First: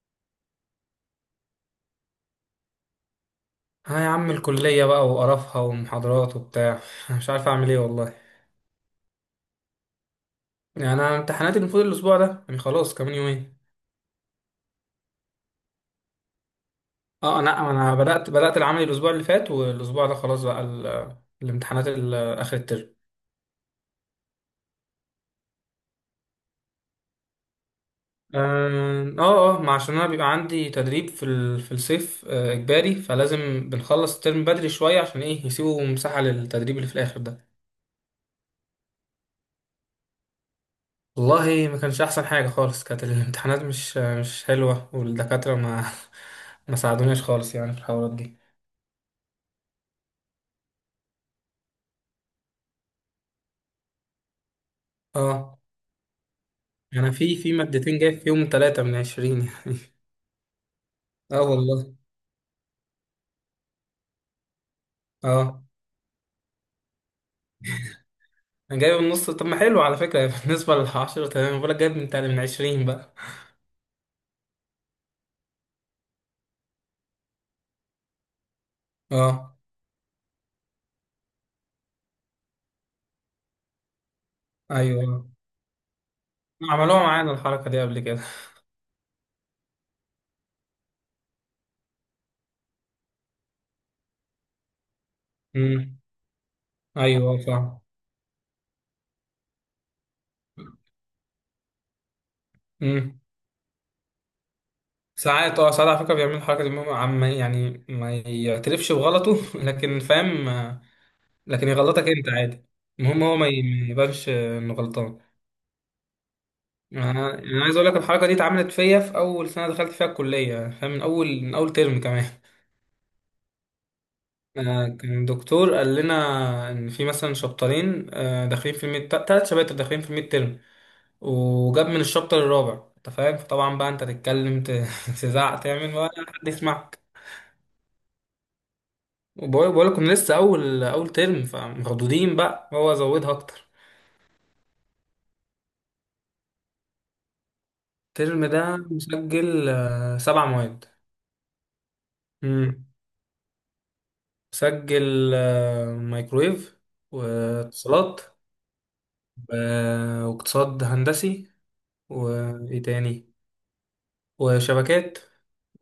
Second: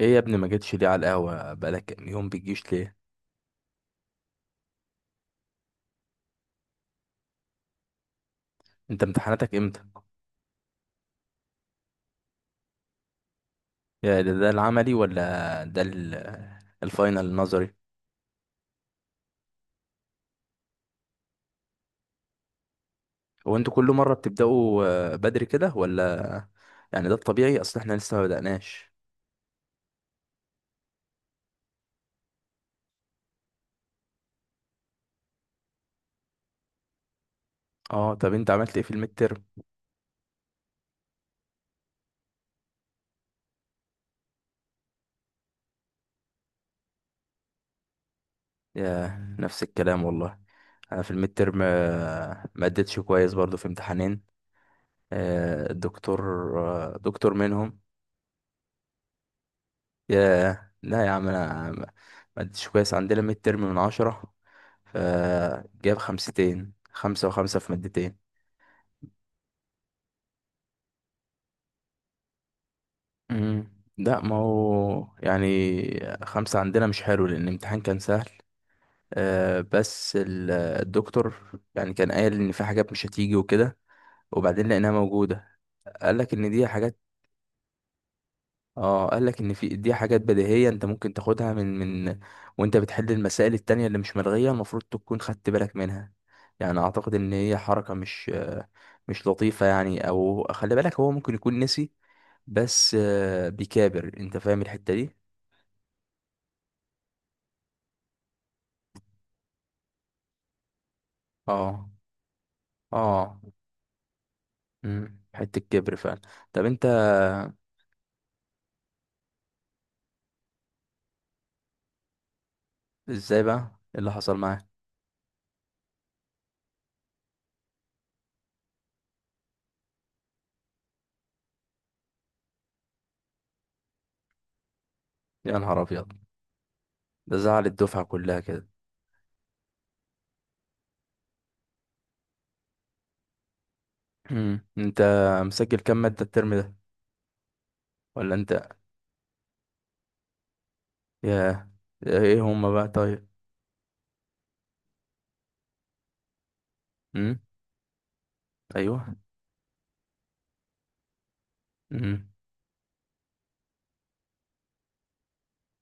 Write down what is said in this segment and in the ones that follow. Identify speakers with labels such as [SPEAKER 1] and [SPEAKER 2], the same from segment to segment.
[SPEAKER 1] ايه يا ابني، ما جيتش ليه على القهوة؟ بقالك كام يوم بتجيش ليه؟
[SPEAKER 2] ها يا عم، الكلية بقى وقرفها ومحاضرات وبتاع. أنا مش عارف أعمل إيه والله.
[SPEAKER 1] انت امتحاناتك امتى؟
[SPEAKER 2] يعني أنا امتحاناتي المفروض الأسبوع ده، يعني خلاص كمان يومين.
[SPEAKER 1] ده العملي ولا الفاينل
[SPEAKER 2] أه أنا
[SPEAKER 1] النظري؟
[SPEAKER 2] أنا بدأت العمل الأسبوع اللي فات، والأسبوع ده خلاص بقى الامتحانات آخر الترم.
[SPEAKER 1] هو انتوا كل مرة بتبدأوا بدري كده ولا يعني ده الطبيعي؟ اصل احنا لسه ما بدأناش.
[SPEAKER 2] آه آه آه، ما عشان أنا بيبقى عندي تدريب في الصيف آه، إجباري، فلازم بنخلص الترم بدري شوية، عشان إيه، يسيبوا مساحة للتدريب اللي في الآخر ده.
[SPEAKER 1] اه طب انت عملت ايه في الميد ترم؟
[SPEAKER 2] والله ما كانش أحسن حاجة خالص، كانت الامتحانات مش حلوة، والدكاترة ما ما ساعدوناش خالص يعني في الحوارات دي.
[SPEAKER 1] يا نفس الكلام والله. انا في الميد ترم ما اديتش كويس برضو في امتحانين.
[SPEAKER 2] اه،
[SPEAKER 1] الدكتور،
[SPEAKER 2] انا
[SPEAKER 1] دكتور
[SPEAKER 2] في
[SPEAKER 1] منهم.
[SPEAKER 2] مادتين جايب فيهم ثلاثة من عشرين يعني.
[SPEAKER 1] ياه لا يا عم،
[SPEAKER 2] اه
[SPEAKER 1] انا ما،
[SPEAKER 2] والله.
[SPEAKER 1] ما اديتش كويس. عندنا ميد ترم من عشرة،
[SPEAKER 2] اه،
[SPEAKER 1] فجاب خمستين، خمسة وخمسة في مادتين.
[SPEAKER 2] انا جايب النص، طب ما حلو على فكرة بالنسبة للعشرة. تمام، بقولك جايب من من عشرين بقى.
[SPEAKER 1] مم. لا ما هو يعني خمسة عندنا مش حلو، لأن الامتحان كان سهل.
[SPEAKER 2] اه،
[SPEAKER 1] بس الدكتور يعني كان قايل إن في حاجات مش هتيجي وكده، وبعدين لقيناها
[SPEAKER 2] ايوه،
[SPEAKER 1] موجودة. قال لك إن دي حاجات،
[SPEAKER 2] عملوها معانا الحركة دي قبل كده.
[SPEAKER 1] اه قال لك ان في دي حاجات بديهيه، انت ممكن تاخدها من، وانت بتحل المسائل التانية اللي مش ملغيه المفروض تكون خدت بالك
[SPEAKER 2] امم.
[SPEAKER 1] منها. يعني اعتقد ان
[SPEAKER 2] ايوه
[SPEAKER 1] هي
[SPEAKER 2] فاهم.
[SPEAKER 1] حركه مش لطيفه يعني، او خلي بالك، هو ممكن يكون نسي، بس
[SPEAKER 2] امم.
[SPEAKER 1] بيكابر. انت فاهم الحته دي؟
[SPEAKER 2] ساعات اه ساعات على فكرة بيعملوا الحركة دي، المهم عم يعني ما يعترفش بغلطه لكن فاهم آه، لكن
[SPEAKER 1] اه
[SPEAKER 2] يغلطك انت عادي. المهم هو
[SPEAKER 1] اه،
[SPEAKER 2] ما يبانش آه، انه غلطان.
[SPEAKER 1] حته كبر فعلا. طب انت،
[SPEAKER 2] انا أنا عايز اقول لك الحركه دي اتعملت فيا في اول سنه دخلت فيها الكليه، فاهم، من اول ترم كمان.
[SPEAKER 1] ازاي بقى؟ إيه اللي حصل معاك؟
[SPEAKER 2] آه، كان دكتور قال لنا ان في مثلا شابترين آه، داخلين في الميد، ثلاث شباتر داخلين في الميد ترم، وجاب من الشابتر الرابع. انت فاهم، فطبعا بقى انت تتكلم
[SPEAKER 1] يا
[SPEAKER 2] تزعق
[SPEAKER 1] نهار
[SPEAKER 2] تعمل ولا
[SPEAKER 1] ابيض،
[SPEAKER 2] حد يسمعك.
[SPEAKER 1] ده زعل الدفعه كلها كده.
[SPEAKER 2] وبقول لكم لسه اول ترم، فمخضوضين بقى هو زودها اكتر.
[SPEAKER 1] انت مسجل كام ماده الترم ده؟ ولا
[SPEAKER 2] الترم
[SPEAKER 1] انت،
[SPEAKER 2] ده مسجل آه، سبع مواد.
[SPEAKER 1] يا، ايه هما
[SPEAKER 2] مم.
[SPEAKER 1] بقى طيب؟
[SPEAKER 2] سجل آه، مايكرويف،
[SPEAKER 1] امم.
[SPEAKER 2] واتصالات،
[SPEAKER 1] ايوه.
[SPEAKER 2] واقتصاد هندسي،
[SPEAKER 1] امم.
[SPEAKER 2] وايه تاني، وشبكات،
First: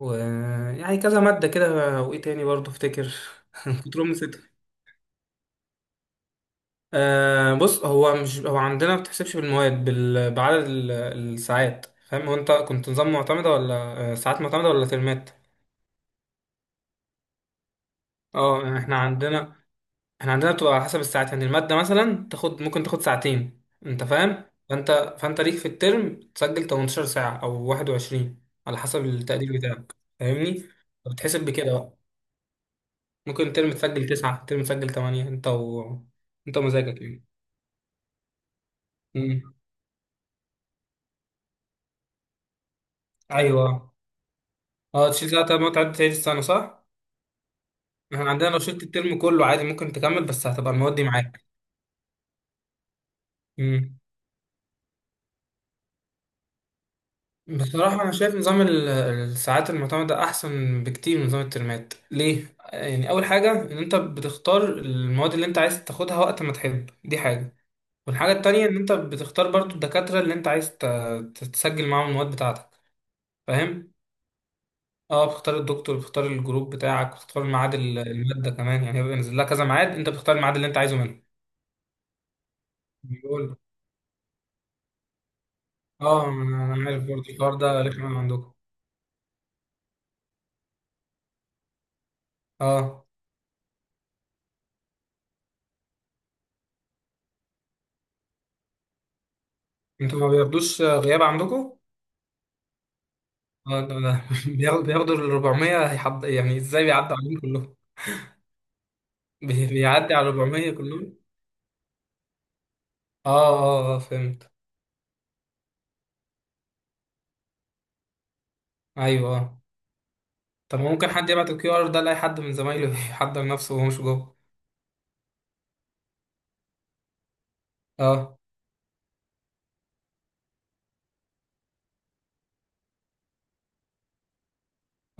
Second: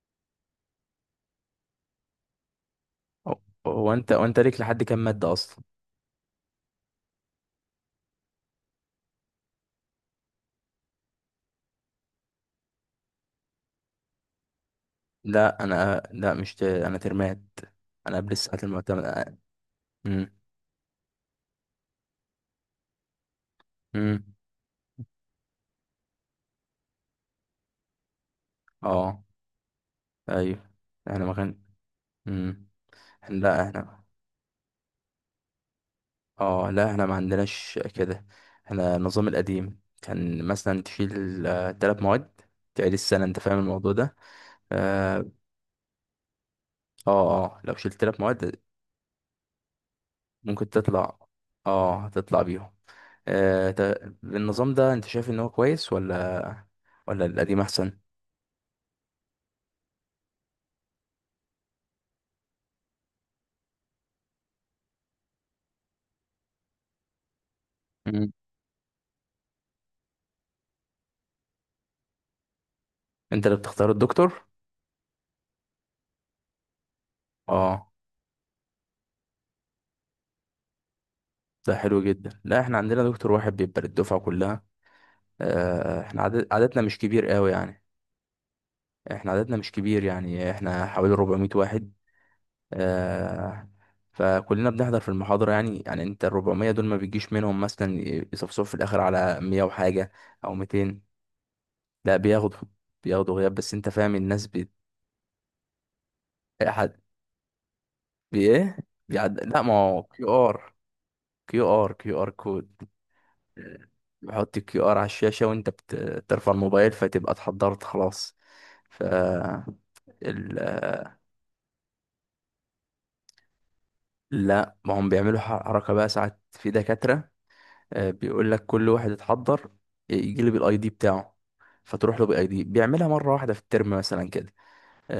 [SPEAKER 2] ويعني كذا مادة كده، وايه تاني برضه افتكر.
[SPEAKER 1] هو هو
[SPEAKER 2] كنترول
[SPEAKER 1] انت وانت
[SPEAKER 2] نسيتها.
[SPEAKER 1] ليك لحد كام ماده اصلا؟
[SPEAKER 2] آه بص، هو مش هو عندنا ما بتحسبش بالمواد بال... بعدد الساعات فاهم. هو انت كنت نظام معتمدة ولا آه، ساعات معتمدة ولا ترمات؟
[SPEAKER 1] لا انا، لا مش انا ترمات، انا قبل الساعات
[SPEAKER 2] اه احنا
[SPEAKER 1] المعتمده.
[SPEAKER 2] عندنا،
[SPEAKER 1] امم.
[SPEAKER 2] احنا عندنا بتبقى على حسب الساعات، يعني المادة مثلا تاخد، ممكن تاخد ساعتين، انت
[SPEAKER 1] امم.
[SPEAKER 2] فاهم، فانت ليك في الترم تسجل 18 ساعة او 21 على حسب
[SPEAKER 1] اه.
[SPEAKER 2] التقدير بتاعك، فاهمني،
[SPEAKER 1] ايوه. احنا ما
[SPEAKER 2] فبتحسب
[SPEAKER 1] كان.
[SPEAKER 2] بكده بقى،
[SPEAKER 1] امم.
[SPEAKER 2] ممكن
[SPEAKER 1] لا
[SPEAKER 2] ترم
[SPEAKER 1] احنا،
[SPEAKER 2] تسجل 9، ترم تسجل 8، انت و... انت
[SPEAKER 1] اه لا
[SPEAKER 2] مزاجك
[SPEAKER 1] احنا ما
[SPEAKER 2] يعني.
[SPEAKER 1] عندناش كده. احنا النظام
[SPEAKER 2] امم.
[SPEAKER 1] القديم كان مثلا تشيل تلات مواد، تعيد السنه. انت فاهم
[SPEAKER 2] ايوه.
[SPEAKER 1] الموضوع ده؟
[SPEAKER 2] اه، تشيل
[SPEAKER 1] اه.
[SPEAKER 2] ساعة ما تعدي، تعيد السنة صح؟
[SPEAKER 1] اه، لو شلت تلات
[SPEAKER 2] احنا عندنا
[SPEAKER 1] مواد
[SPEAKER 2] لو شلت الترم كله عادي، ممكن تكمل، بس
[SPEAKER 1] ممكن
[SPEAKER 2] هتبقى المواد دي
[SPEAKER 1] تطلع،
[SPEAKER 2] معاك.
[SPEAKER 1] اه هتطلع بيهم. النظام ده انت شايف ان هو كويس، ولا ولا القديم احسن؟
[SPEAKER 2] بصراحة أنا شايف نظام الساعات المعتمدة أحسن بكتير من نظام الترمات. ليه؟ يعني أول حاجة إن أنت بتختار المواد اللي أنت عايز تاخدها وقت ما تحب، دي حاجة.
[SPEAKER 1] مم.
[SPEAKER 2] والحاجة التانية إن أنت بتختار برضو الدكاترة اللي أنت عايز تسجل معاهم المواد بتاعتك،
[SPEAKER 1] انت اللي بتختار
[SPEAKER 2] فاهم؟
[SPEAKER 1] الدكتور؟
[SPEAKER 2] أه، بتختار الدكتور، بتختار الجروب بتاعك، بتختار ميعاد
[SPEAKER 1] اه،
[SPEAKER 2] المادة كمان، يعني هيبقى نازل لها كذا ميعاد، أنت بتختار الميعاد اللي أنت عايزه منه.
[SPEAKER 1] ده حلو جدا. لا احنا عندنا دكتور واحد
[SPEAKER 2] بيقول.
[SPEAKER 1] بيبقى للدفعه كلها. احنا
[SPEAKER 2] أه أنا
[SPEAKER 1] عددنا
[SPEAKER 2] أنا
[SPEAKER 1] مش
[SPEAKER 2] عارف
[SPEAKER 1] كبير
[SPEAKER 2] برضو
[SPEAKER 1] قوي
[SPEAKER 2] الحوار ده
[SPEAKER 1] يعني،
[SPEAKER 2] رخم عندكم.
[SPEAKER 1] احنا عددنا مش كبير. يعني احنا حوالي 400 واحد،
[SPEAKER 2] أه،
[SPEAKER 1] آه، فكلنا بنحضر في المحاضره. يعني انت ال 400 دول ما بيجيش منهم مثلا يصفصف في الاخر على 100 وحاجه
[SPEAKER 2] أنتوا ما
[SPEAKER 1] او
[SPEAKER 2] بياخدوش
[SPEAKER 1] 200.
[SPEAKER 2] غياب عندكم؟
[SPEAKER 1] لا بياخدوا، بياخدوا غياب، بس
[SPEAKER 2] آه،
[SPEAKER 1] انت فاهم
[SPEAKER 2] ده
[SPEAKER 1] الناس
[SPEAKER 2] بياخدوا ال 400، هيحض... يعني ازاي بيعدي عليهم كلهم؟
[SPEAKER 1] بايه بيعد. لا ما هو
[SPEAKER 2] بيعدي على
[SPEAKER 1] كيو
[SPEAKER 2] 400
[SPEAKER 1] ار،
[SPEAKER 2] كلهم؟
[SPEAKER 1] كيو ار كود.
[SPEAKER 2] اه اه آه، اه، فهمت.
[SPEAKER 1] بحط الكيو ار على الشاشة وانت بترفع الموبايل، فتبقى اتحضرت خلاص. ف،
[SPEAKER 2] ايوه آه.
[SPEAKER 1] ال...
[SPEAKER 2] طب ما ممكن حد يبعت الكيو ار ده لاي حد من زمايله يحضر نفسه وهو مش جوه.
[SPEAKER 1] لا ما هم بيعملوا حركة بقى ساعات. في دكاترة
[SPEAKER 2] اه
[SPEAKER 1] بيقول لك كل واحد اتحضر يجي لي بالاي دي بتاعه، فتروح له بالاي دي، بيعملها مرة واحدة في الترم مثلا كده،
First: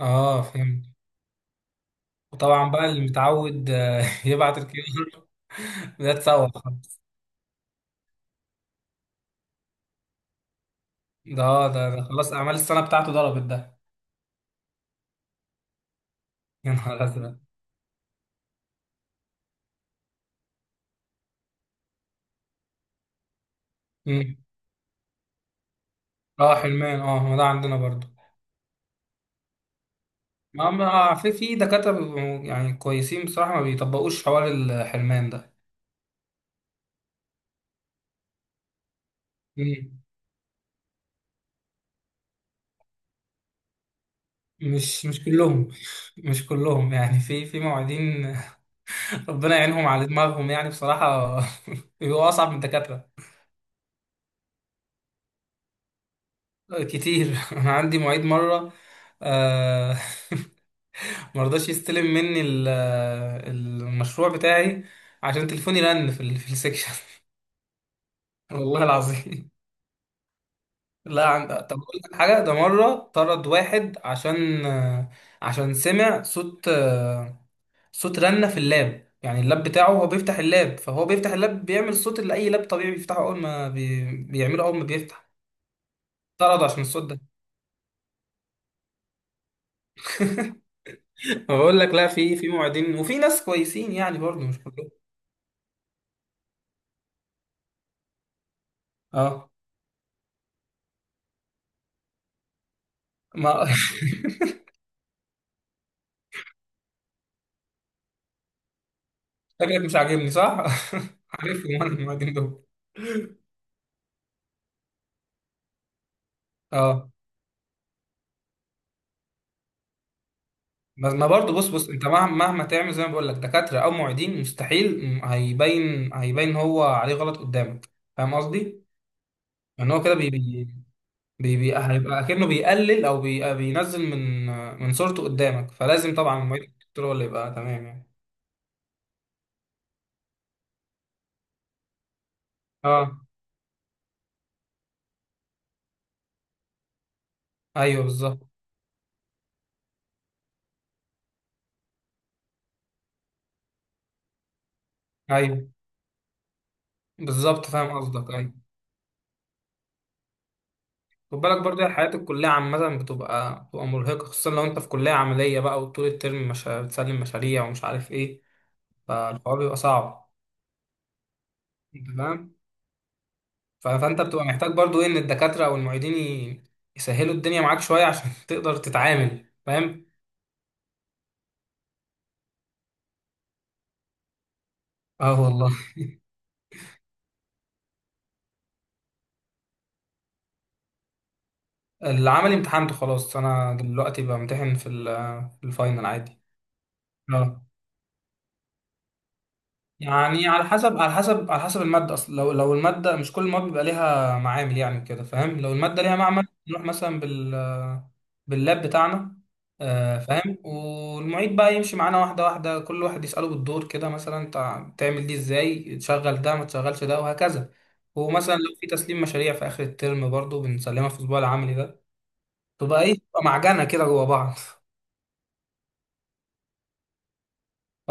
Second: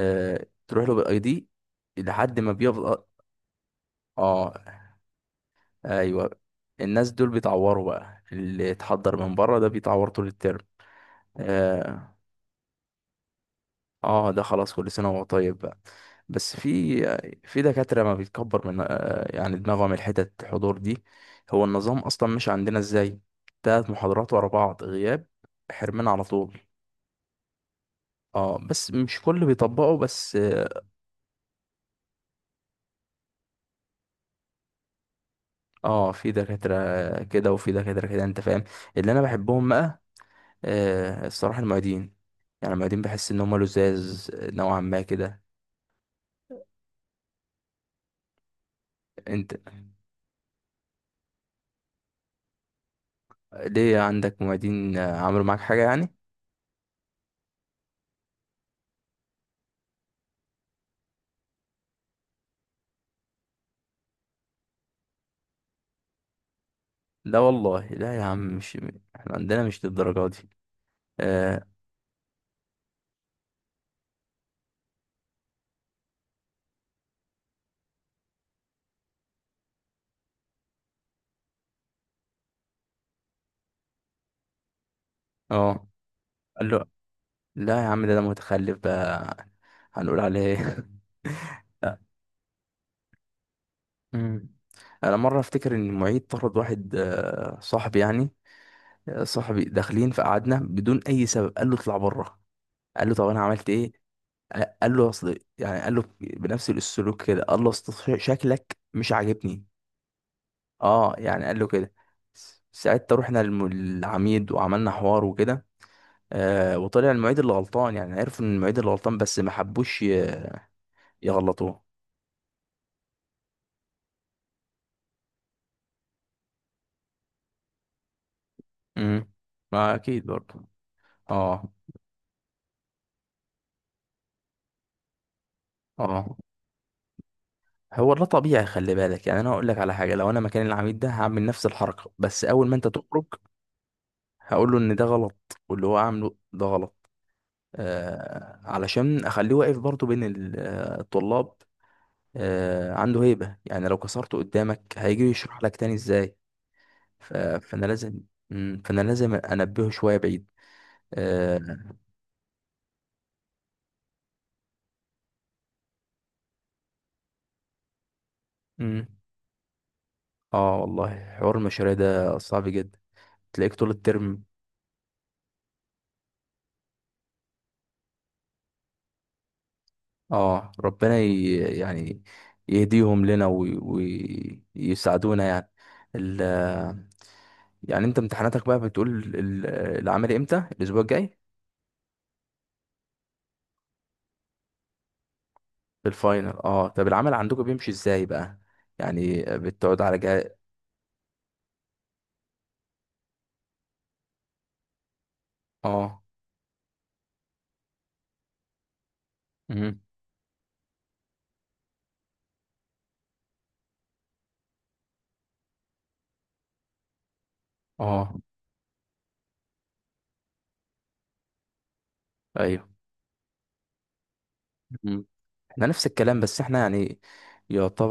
[SPEAKER 2] اه فهمت.
[SPEAKER 1] تروح له بالاي دي لحد ما
[SPEAKER 2] وطبعا بقى اللي
[SPEAKER 1] بيفضل.
[SPEAKER 2] متعود آه،
[SPEAKER 1] اه.
[SPEAKER 2] يبعت الكيو ار، ده
[SPEAKER 1] ايوه.
[SPEAKER 2] اتسوح خلاص.
[SPEAKER 1] الناس دول بيتعوروا بقى، اللي اتحضر من بره ده بيتعور طول الترم.
[SPEAKER 2] ده اه، ده ده
[SPEAKER 1] اه،
[SPEAKER 2] خلاص، اعمال السنه بتاعته ضربت ده.
[SPEAKER 1] ده خلاص كل سنه وهو طيب بقى. بس
[SPEAKER 2] يا
[SPEAKER 1] في
[SPEAKER 2] نهار ازرق.
[SPEAKER 1] في دكاتره ما بيتكبر من يعني دماغهم الحتت الحضور دي. هو النظام اصلا مش عندنا ازاي؟ تلات محاضرات
[SPEAKER 2] مم.
[SPEAKER 1] ورا بعض غياب، حرمان على
[SPEAKER 2] اه،
[SPEAKER 1] طول.
[SPEAKER 2] حلمان اه، ما ده عندنا برضو.
[SPEAKER 1] اه بس مش كل بيطبقوا، بس
[SPEAKER 2] ما
[SPEAKER 1] اه.
[SPEAKER 2] في في دكاتره بيبقوا يعني كويسين بصراحه، ما بيطبقوش حوار الحلمان ده.
[SPEAKER 1] في دكاتره كده وفي دكاتره كده، انت فاهم. اللي انا بحبهم
[SPEAKER 2] مم.
[SPEAKER 1] بقى الصراحة المعيدين. يعني المعيدين بحس إن هما لزاز نوعا ما
[SPEAKER 2] مش
[SPEAKER 1] كده.
[SPEAKER 2] كلهم، مش كلهم يعني، في معيدين
[SPEAKER 1] أنت
[SPEAKER 2] ربنا يعينهم على دماغهم يعني بصراحة. بيبقوا أصعب من الدكاترة.
[SPEAKER 1] ليه عندك معيدين عملوا معاك حاجة يعني؟
[SPEAKER 2] كتير، أنا عندي معيد مرة آه، مرضاش يستلم مني المشروع بتاعي عشان تليفوني رن في السكشن
[SPEAKER 1] لا والله لا يا عم، مش
[SPEAKER 2] والله
[SPEAKER 1] احنا
[SPEAKER 2] العظيم.
[SPEAKER 1] عندنا مش للدرجة دي.
[SPEAKER 2] لا عند...
[SPEAKER 1] اه.
[SPEAKER 2] طب أقول لك حاجة، ده مرة طرد واحد عشان آه، عشان سمع صوت، صوت رنة في اللاب، يعني اللاب بتاعه هو بيفتح اللاب، فهو بيفتح اللاب بيعمل الصوت اللي اي لاب طبيعي بيفتحه اول ما بي... بيعمله اول ما بيفتح.
[SPEAKER 1] آه.
[SPEAKER 2] طرد
[SPEAKER 1] قال
[SPEAKER 2] عشان
[SPEAKER 1] له
[SPEAKER 2] الصوت ده.
[SPEAKER 1] لا يا عم، ده أنا متخلف بقى، هنقول عليه إيه؟
[SPEAKER 2] بقول لك
[SPEAKER 1] لا.
[SPEAKER 2] لا، في في موعدين وفي ناس كويسين يعني برضه
[SPEAKER 1] مم.
[SPEAKER 2] مش كلهم.
[SPEAKER 1] أنا مرة أفتكر إن المعيد طرد واحد صاحبي يعني.
[SPEAKER 2] اه
[SPEAKER 1] صاحبي داخلين فقعدنا بدون أي سبب، قال له اطلع بره. قال له طب أنا
[SPEAKER 2] ما
[SPEAKER 1] عملت إيه؟ قال له اصل يعني، قال له بنفس السلوك كده، قال له اصل شكلك مش عاجبني.
[SPEAKER 2] شكلك مش عاجبني صح.
[SPEAKER 1] اه يعني قال له
[SPEAKER 2] عارفهم انا
[SPEAKER 1] كده.
[SPEAKER 2] الموعدين دول.
[SPEAKER 1] ساعتها رحنا للعميد وعملنا حوار وكده. آه،
[SPEAKER 2] اه،
[SPEAKER 1] وطلع المعيد اللي غلطان. يعني عرفوا ان المعيد اللي غلطان، بس ما حبوش
[SPEAKER 2] بس ما برضه بص
[SPEAKER 1] يغلطوه.
[SPEAKER 2] بص، انت مهما تعمل زي ما بقول لك دكاترة او معيدين، مستحيل هيبين هو عليه غلط قدامك. فاهم قصدي؟
[SPEAKER 1] امم.
[SPEAKER 2] ان
[SPEAKER 1] ما
[SPEAKER 2] هو كده
[SPEAKER 1] اكيد
[SPEAKER 2] بي...
[SPEAKER 1] برضه.
[SPEAKER 2] بي
[SPEAKER 1] اه
[SPEAKER 2] بي هيبقى اكنه بيقلل او بي بينزل من من صورته قدامك، فلازم
[SPEAKER 1] اه،
[SPEAKER 2] طبعا الموبايل الكتري هو اللي يبقى تمام يعني.
[SPEAKER 1] هو ده طبيعي، خلي بالك. يعني انا هقول لك على حاجه، لو انا مكان العميد ده هعمل نفس الحركه، بس اول ما انت تخرج
[SPEAKER 2] اه
[SPEAKER 1] هقول له ان ده غلط، واللي هو عامله ده غلط،
[SPEAKER 2] ايوه بالظبط،
[SPEAKER 1] علشان اخليه واقف برضو بين الطلاب، عنده هيبة. يعني لو كسرته قدامك، هيجي يشرح
[SPEAKER 2] ايوه
[SPEAKER 1] لك تاني ازاي؟
[SPEAKER 2] بالظبط
[SPEAKER 1] فانا
[SPEAKER 2] فاهم
[SPEAKER 1] لازم،
[SPEAKER 2] قصدك. ايوه.
[SPEAKER 1] فانا لازم انبهه شوية بعيد.
[SPEAKER 2] خد
[SPEAKER 1] اه.
[SPEAKER 2] بالك برضه، الحياة الكلية عامة بتبقى مرهقة، خصوصا لو انت في كلية عملية بقى، وطول الترم مش بتسلم مشاريع ومش عارف ايه،
[SPEAKER 1] مم.
[SPEAKER 2] فالحوار بيبقى صعب.
[SPEAKER 1] والله حوار المشاريع
[SPEAKER 2] انت
[SPEAKER 1] ده
[SPEAKER 2] فاهم،
[SPEAKER 1] صعب جدا، تلاقيك طول
[SPEAKER 2] فانت
[SPEAKER 1] الترم.
[SPEAKER 2] بتبقى محتاج برضه ايه، ان الدكاترة او المعيدين يسهلوا الدنيا معاك شوية عشان تقدر تتعامل، فاهم.
[SPEAKER 1] اه ربنا يعني يهديهم لنا
[SPEAKER 2] اه
[SPEAKER 1] ويساعدونا يعني.
[SPEAKER 2] والله.
[SPEAKER 1] ال... يعني انت امتحاناتك بقى بتقول، ال- العملي امتى؟ الاسبوع الجاي؟
[SPEAKER 2] العملي امتحنته خلاص، انا دلوقتي بامتحن في الفاينل
[SPEAKER 1] في
[SPEAKER 2] عادي.
[SPEAKER 1] الفاينل. اه طب العمل عندكم
[SPEAKER 2] اه
[SPEAKER 1] بيمشي ازاي بقى؟ يعني بتقعد على
[SPEAKER 2] يعني
[SPEAKER 1] جهاز؟
[SPEAKER 2] على حسب، على حسب الماده اصلا، لو لو الماده مش، كل المواد بيبقى ليها معامل يعني كده فاهم، لو الماده ليها
[SPEAKER 1] اه.
[SPEAKER 2] معمل، نروح مثلا بال باللاب بتاعنا.
[SPEAKER 1] مهم.
[SPEAKER 2] آه، فاهم. والمعيد بقى يمشي معانا واحده واحده، كل واحد يساله بالدور كده مثلا، انت تعمل دي ازاي، تشغل ده ما تشغلش ده وهكذا.
[SPEAKER 1] اه.
[SPEAKER 2] ومثلا لو في تسليم مشاريع في اخر الترم برضو بنسلمها في الاسبوع العملي ده،
[SPEAKER 1] ايوه.
[SPEAKER 2] تبقى ايه، تبقى معجنه كده جوا بعض.
[SPEAKER 1] مهم. احنا نفس الكلام، بس احنا يعني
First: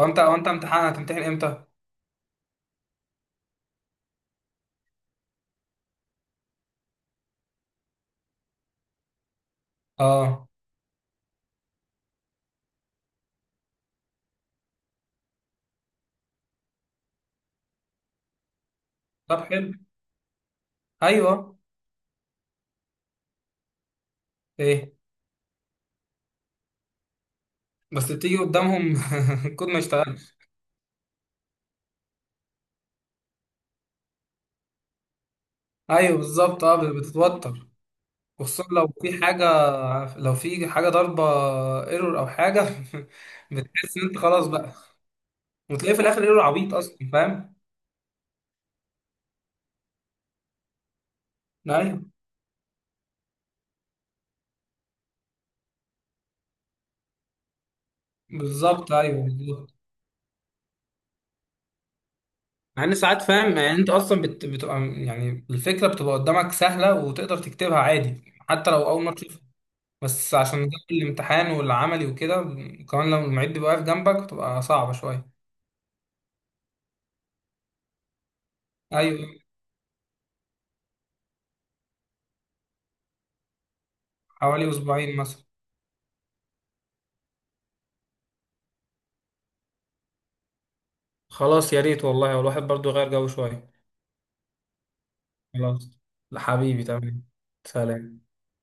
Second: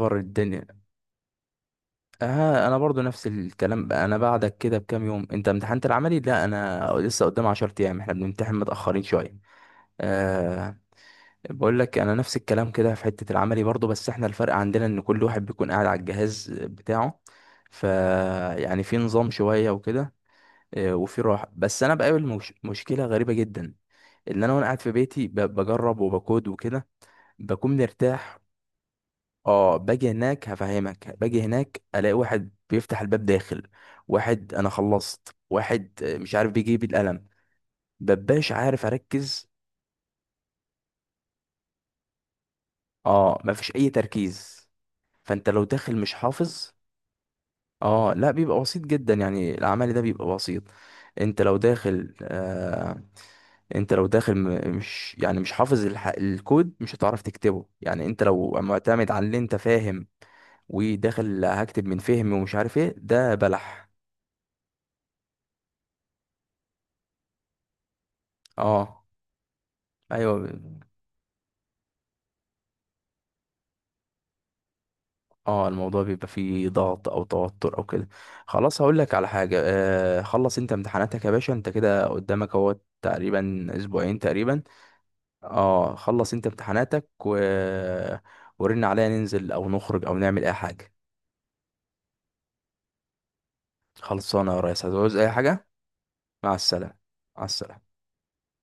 [SPEAKER 2] هو انت
[SPEAKER 1] الدنيا،
[SPEAKER 2] امتحان هتمتحن امتى؟
[SPEAKER 1] آه انا برضو نفس الكلام بقى. انا بعدك كده بكام يوم، انت امتحنت العملي، لا انا لسه قدام 10 ايام، احنا بنمتحن متاخرين شويه.
[SPEAKER 2] اه
[SPEAKER 1] آه، بقول لك انا نفس الكلام كده في حته العملي برضو، بس احنا الفرق عندنا ان كل واحد بيكون قاعد على الجهاز بتاعه، ف يعني في نظام
[SPEAKER 2] طب
[SPEAKER 1] شويه
[SPEAKER 2] حلو.
[SPEAKER 1] وكده، وفي راحه.
[SPEAKER 2] ايوه.
[SPEAKER 1] بس انا بقابل مش... مشكله غريبه جدا، ان انا وانا قاعد في
[SPEAKER 2] ايه
[SPEAKER 1] بيتي بجرب وبكود وكده بكون
[SPEAKER 2] بس بتيجي
[SPEAKER 1] مرتاح.
[SPEAKER 2] قدامهم الكود
[SPEAKER 1] اه،
[SPEAKER 2] ما
[SPEAKER 1] باجي
[SPEAKER 2] يشتغلش.
[SPEAKER 1] هناك هفهمك، باجي هناك الاقي واحد بيفتح الباب داخل، واحد انا خلصت، واحد
[SPEAKER 2] ايوه
[SPEAKER 1] مش عارف
[SPEAKER 2] بالظبط
[SPEAKER 1] بيجيب
[SPEAKER 2] اه
[SPEAKER 1] القلم،
[SPEAKER 2] بتتوتر.
[SPEAKER 1] ببقاش
[SPEAKER 2] وخصوصا
[SPEAKER 1] عارف
[SPEAKER 2] لو في حاجه،
[SPEAKER 1] اركز.
[SPEAKER 2] لو في حاجه ضربه، ايرور او حاجه.
[SPEAKER 1] اه، مفيش اي
[SPEAKER 2] بتحس ان انت خلاص
[SPEAKER 1] تركيز.
[SPEAKER 2] بقى.
[SPEAKER 1] فانت لو
[SPEAKER 2] وتلاقيه
[SPEAKER 1] داخل
[SPEAKER 2] في
[SPEAKER 1] مش
[SPEAKER 2] الاخر ايرور
[SPEAKER 1] حافظ.
[SPEAKER 2] عبيط اصلا فاهم؟
[SPEAKER 1] اه لا، بيبقى بسيط جدا، يعني العمل ده بيبقى بسيط. انت لو
[SPEAKER 2] ايوه
[SPEAKER 1] داخل آه، انت لو داخل مش يعني مش حافظ الكود، مش هتعرف تكتبه. يعني انت لو
[SPEAKER 2] بالظبط،
[SPEAKER 1] معتمد
[SPEAKER 2] ايوه
[SPEAKER 1] على اللي انت
[SPEAKER 2] بالظبط.
[SPEAKER 1] فاهم وداخل هكتب من فهم، ومش عارف
[SPEAKER 2] مع ان
[SPEAKER 1] ايه،
[SPEAKER 2] ساعات
[SPEAKER 1] ده
[SPEAKER 2] فاهم يعني
[SPEAKER 1] بلح.
[SPEAKER 2] انت اصلا بت... بتبقى يعني الفكره بتبقى قدامك سهله وتقدر تكتبها عادي حتى لو
[SPEAKER 1] اه.
[SPEAKER 2] اول مره، بس
[SPEAKER 1] ايوه.
[SPEAKER 2] عشان جو الامتحان والعملي وكده، وكمان لو المعيد بيبقى واقف جنبك بتبقى صعبة شوية.
[SPEAKER 1] اه الموضوع بيبقى فيه ضغط او توتر او كده. خلاص، هقول لك على
[SPEAKER 2] أيوة.
[SPEAKER 1] حاجه، آه خلص انت امتحاناتك يا باشا، انت كده قدامك اهو تقريبا اسبوعين تقريبا.
[SPEAKER 2] حوالي أسبوعين مثلا.
[SPEAKER 1] اه خلص انت امتحاناتك و... ورن عليا، ننزل او نخرج او نعمل اي حاجه.
[SPEAKER 2] خلاص يا ريت والله، والواحد برضو يغير جو شوية.
[SPEAKER 1] خلصانه يا ريس، هتعوز اي حاجه.
[SPEAKER 2] خلاص
[SPEAKER 1] مع
[SPEAKER 2] حبيبي
[SPEAKER 1] السلامة.
[SPEAKER 2] تمام.
[SPEAKER 1] مع السلامة.
[SPEAKER 2] سلام.